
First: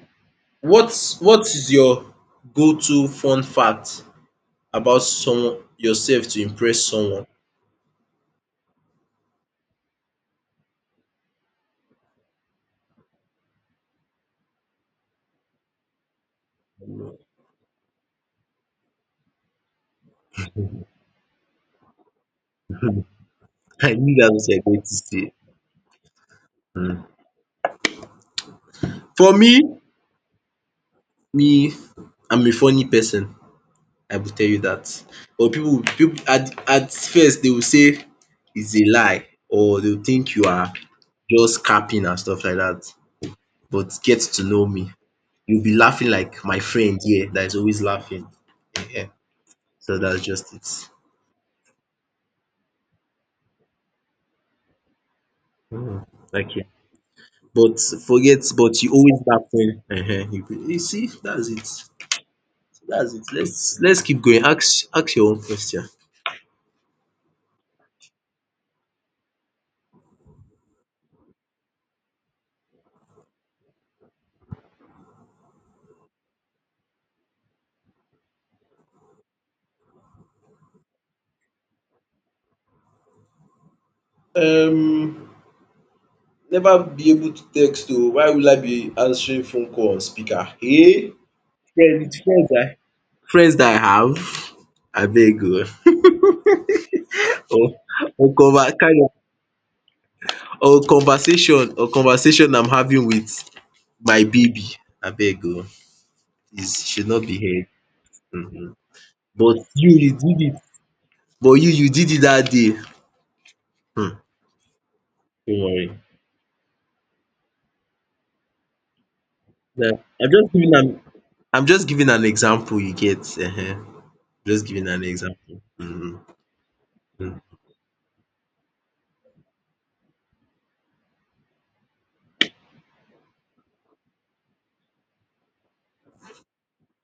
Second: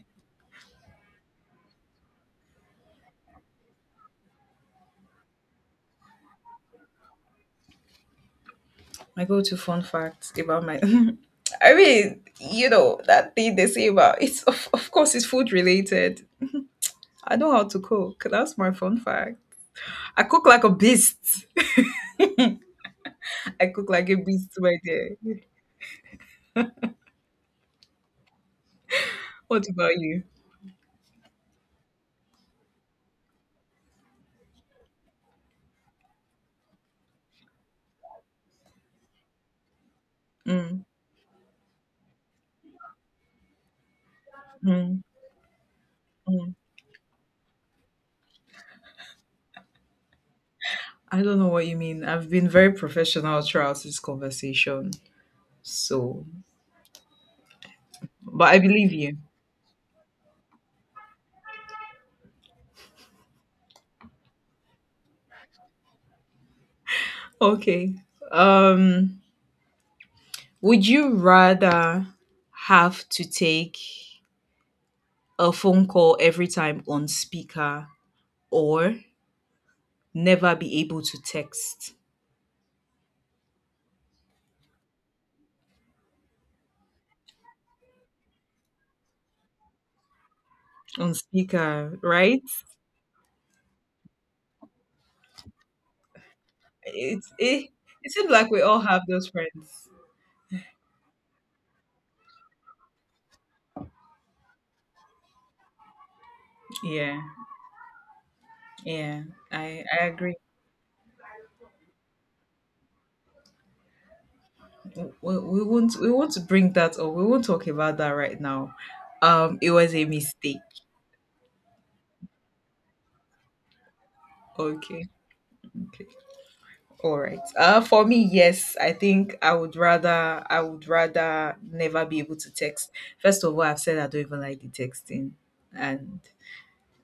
Speaker 1: what is your go-to fun fact about someone yourself to impress someone?
Speaker 2: My go-to fun fact about my I mean, you know, that thing they say about it's of course it's food related. I know how to cook. That's my fun fact. I cook like a beast. I cook
Speaker 1: I
Speaker 2: like a
Speaker 1: knew that's what
Speaker 2: beast,
Speaker 1: you're
Speaker 2: my
Speaker 1: going to
Speaker 2: dear.
Speaker 1: say. For me,
Speaker 2: What about you?
Speaker 1: me, I'm a funny person. I will tell you that. But people at first they will say it's a lie, or they will think you are
Speaker 2: Mm,
Speaker 1: just capping and stuff like that. But get to know me,
Speaker 2: mm,
Speaker 1: you'll be laughing like
Speaker 2: mm.
Speaker 1: my friend here that is always laughing. Ehen. So that's just it.
Speaker 2: I don't know what you mean. I've been very professional throughout this conversation.
Speaker 1: Mm,
Speaker 2: So,
Speaker 1: okay. But forget
Speaker 2: but I
Speaker 1: but you
Speaker 2: believe you.
Speaker 1: always baffle . You see that's it. That's it, let's keep going, ask your own question.
Speaker 2: Okay. Um, would you rather have to take a phone call every time on speaker or never be able to text
Speaker 1: Um, never be able to text oo. Why will I be answering phone call on speaker?
Speaker 2: on
Speaker 1: Hey!
Speaker 2: speaker,
Speaker 1: Friends with
Speaker 2: right?
Speaker 1: friends I friends dat I have abeg oo.
Speaker 2: It's
Speaker 1: or
Speaker 2: it, it seems
Speaker 1: or
Speaker 2: like we
Speaker 1: conver
Speaker 2: all
Speaker 1: kind
Speaker 2: have
Speaker 1: of
Speaker 2: those friends.
Speaker 1: or conversation I'm having with my baby abeg oo, please she should
Speaker 2: Yeah,
Speaker 1: not be heard. um
Speaker 2: yeah,
Speaker 1: But
Speaker 2: I
Speaker 1: you
Speaker 2: I
Speaker 1: you
Speaker 2: agree.
Speaker 1: did it. But you did it that day. Hmm.
Speaker 2: We,
Speaker 1: Don't
Speaker 2: we won't
Speaker 1: worry.
Speaker 2: we won't bring that up. We won't talk about that right now. It
Speaker 1: Yeah.
Speaker 2: was a
Speaker 1: I'm just
Speaker 2: mistake.
Speaker 1: giving an I'm just giving an example you get. Just giving an
Speaker 2: Okay.
Speaker 1: example.
Speaker 2: Okay.
Speaker 1: Mm,
Speaker 2: All right.
Speaker 1: mm.
Speaker 2: For me, yes, I think I would rather never be able to text. First of all, I've said I don't even like the texting, and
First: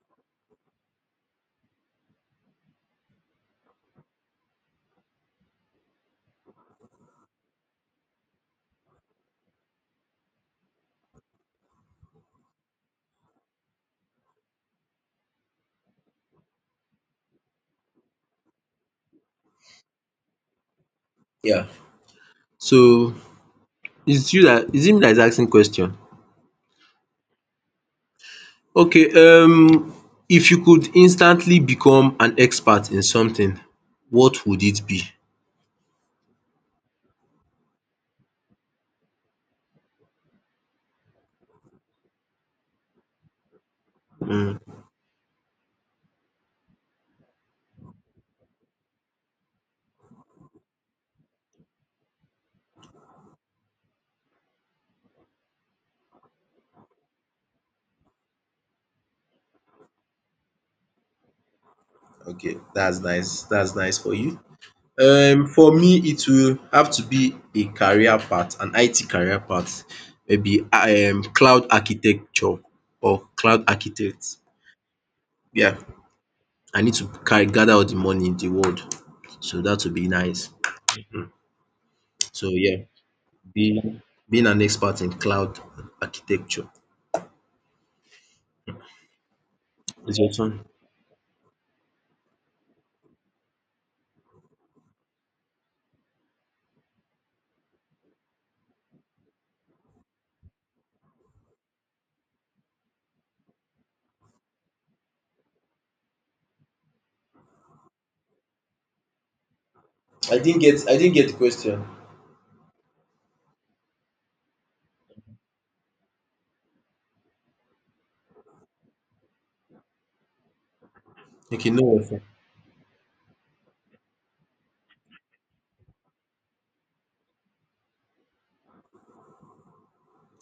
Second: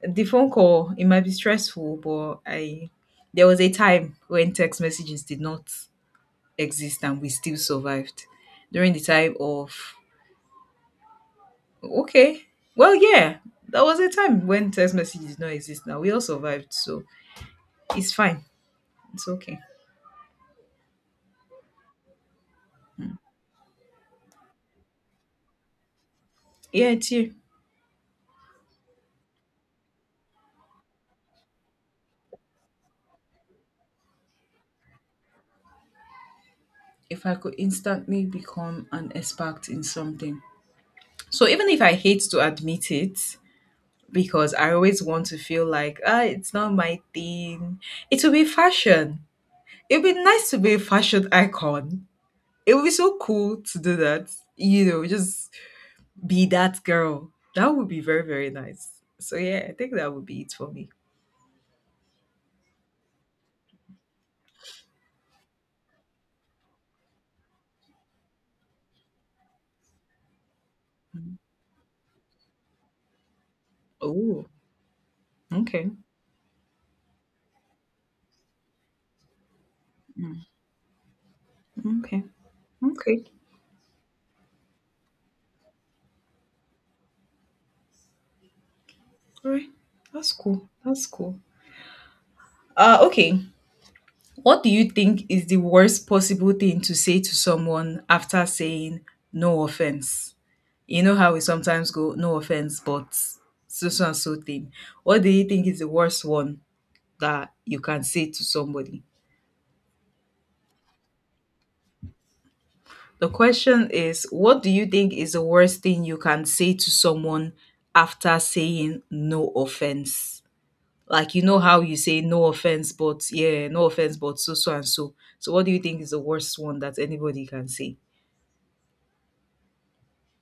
Speaker 2: the phone call it might be stressful, but I there was a time when text messages did not exist and we still survived during the time of okay, well, yeah, that was a time when text messages did not exist. Now we all survived, so it's fine. It's okay.
Speaker 1: Yeah. So it's you that it's him that is asking question.
Speaker 2: Yeah, it's you.
Speaker 1: Okay, if you could instantly become an expert in something, what would it be?
Speaker 2: If I could instantly become an expert in something. So even if I hate to admit it, because
Speaker 1: Mm.
Speaker 2: I always want to feel like, ah, it's not my thing, it will be fashion. It would be nice to be a fashion icon. It would be so cool to do that. You know, just be that girl. That would be very, very nice. So yeah, I think that would be it for me.
Speaker 1: Okay, that's nice. That's nice for you. Um for me it will have to be a career path an IT career path, maybe
Speaker 2: Mm.
Speaker 1: cloud architecture or cloud architect,
Speaker 2: Oh,
Speaker 1: yeah.
Speaker 2: okay.
Speaker 1: I need to carry gather all the money in the world, so that would be
Speaker 2: Mm.
Speaker 1: nice. Um
Speaker 2: Okay.
Speaker 1: so yeah,
Speaker 2: Okay.
Speaker 1: being being an expert in cloud architecture
Speaker 2: All right.
Speaker 1: is
Speaker 2: That's
Speaker 1: your turn.
Speaker 2: cool. That's cool. Okay. What do you think is the worst possible thing to say to someone after saying no offense? You know how we sometimes go, no offense, but so so and so thing. What do you think is the worst one that you can say to somebody?
Speaker 1: I didn't get the question.
Speaker 2: The question is, what do you think is the worst thing you can say to someone after saying no offense? Like you know
Speaker 1: Okay,
Speaker 2: how
Speaker 1: no
Speaker 2: you say
Speaker 1: offense.
Speaker 2: no offense, but yeah, no offense, but so so and so. So what do you think is the worst one that anybody can say?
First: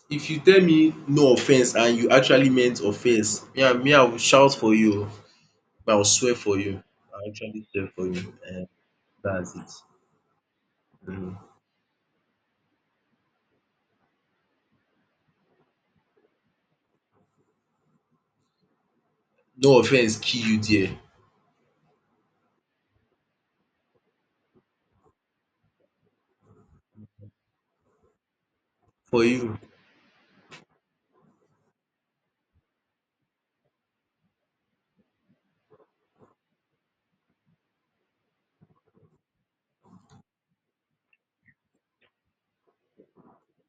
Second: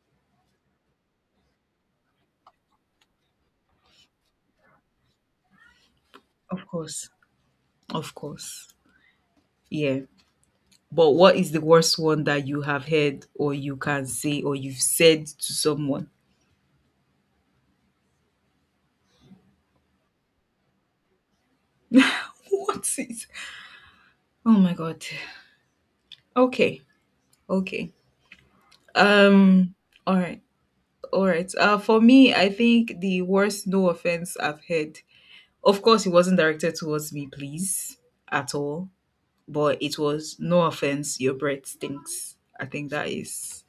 Speaker 1: If you tell me no offense and you actually meant offense yeah, me I will shout for you, I will swear for
Speaker 2: Of
Speaker 1: you.
Speaker 2: course.
Speaker 1: I'll actually swear for
Speaker 2: Of
Speaker 1: you. And
Speaker 2: course.
Speaker 1: that's it.
Speaker 2: Yeah. But what
Speaker 1: Mm.
Speaker 2: is the worst one that you have heard or you can say or you've said to someone?
Speaker 1: No offense kill you there.
Speaker 2: What is Oh my god. Okay. Okay.
Speaker 1: For you.
Speaker 2: Um all right. All right. For me, I think the worst no offense I've heard. Of course it wasn't directed towards me, please, at all. But it was no offense, your breath stinks. I think that is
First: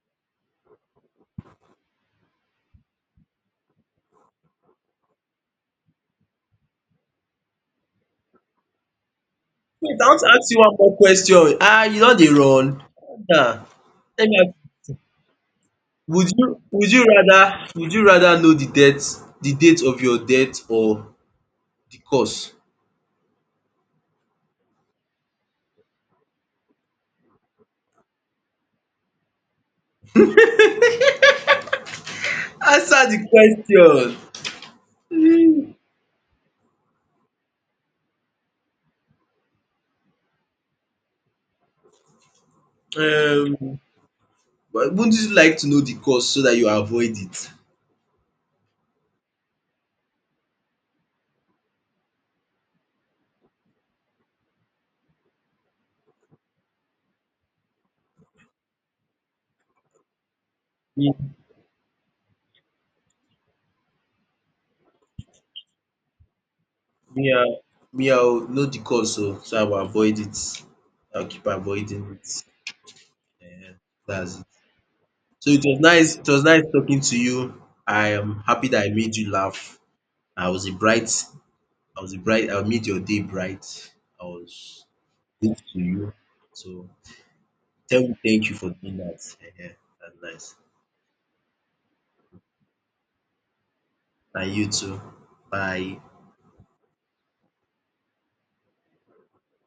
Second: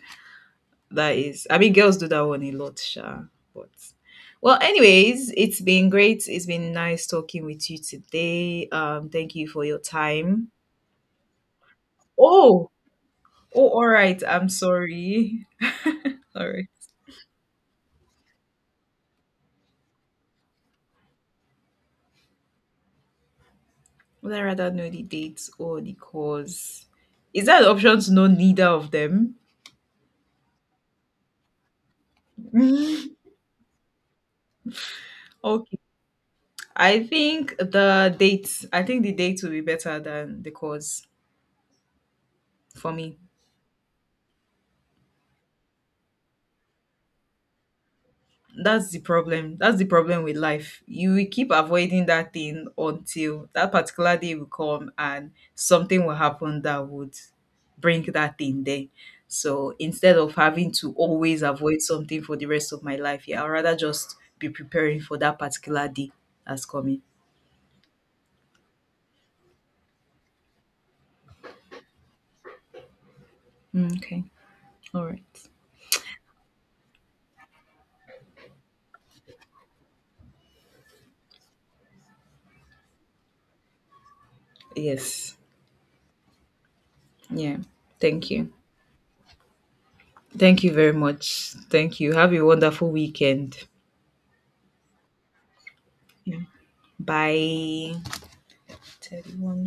Speaker 2: That is, I mean, girls do that one a lot, sha. But well, anyways, it's been great. It's been nice talking with you today. Thank you for your
Speaker 1: Wait, I want to
Speaker 2: time.
Speaker 1: ask you one more question. Ah, you no dey
Speaker 2: Oh,
Speaker 1: run? Ah,
Speaker 2: oh, all right.
Speaker 1: let me
Speaker 2: I'm
Speaker 1: ask,
Speaker 2: sorry.
Speaker 1: would
Speaker 2: All
Speaker 1: you
Speaker 2: right.
Speaker 1: would you rather would you rather know the date? The date of your death or the cause?
Speaker 2: Would I rather know the dates or the cause? Is that an option to know neither of them?
Speaker 1: Answer the question.
Speaker 2: Okay. I think the dates. I think the dates will be better than the cause for
Speaker 1: Hmm.
Speaker 2: me.
Speaker 1: But wouldn't you like to know the cause so that you avoid it?
Speaker 2: That's the problem, that's the problem with life, you will keep avoiding that thing until that particular day will come and something will happen that would bring that thing there. So instead of having to always avoid something for the rest of my life, yeah, I'd rather just be preparing for that particular day that's coming.
Speaker 1: Me, I will know the cause oh, so I will avoid it. I'll keep avoiding it. Ehen,
Speaker 2: Mm, okay,
Speaker 1: that's it.
Speaker 2: all right,
Speaker 1: So it was nice talking to you. I am happy that I made you laugh. I was a bright I made your day bright. I was
Speaker 2: yes,
Speaker 1: good to you. So
Speaker 2: yeah,
Speaker 1: tell me
Speaker 2: thank
Speaker 1: thank
Speaker 2: you,
Speaker 1: you for doing that. Ehen, that's nice.
Speaker 2: thank you very much, thank you, have a wonderful weekend.
Speaker 1: And you too. Bye.
Speaker 2: Yeah. Bye. 31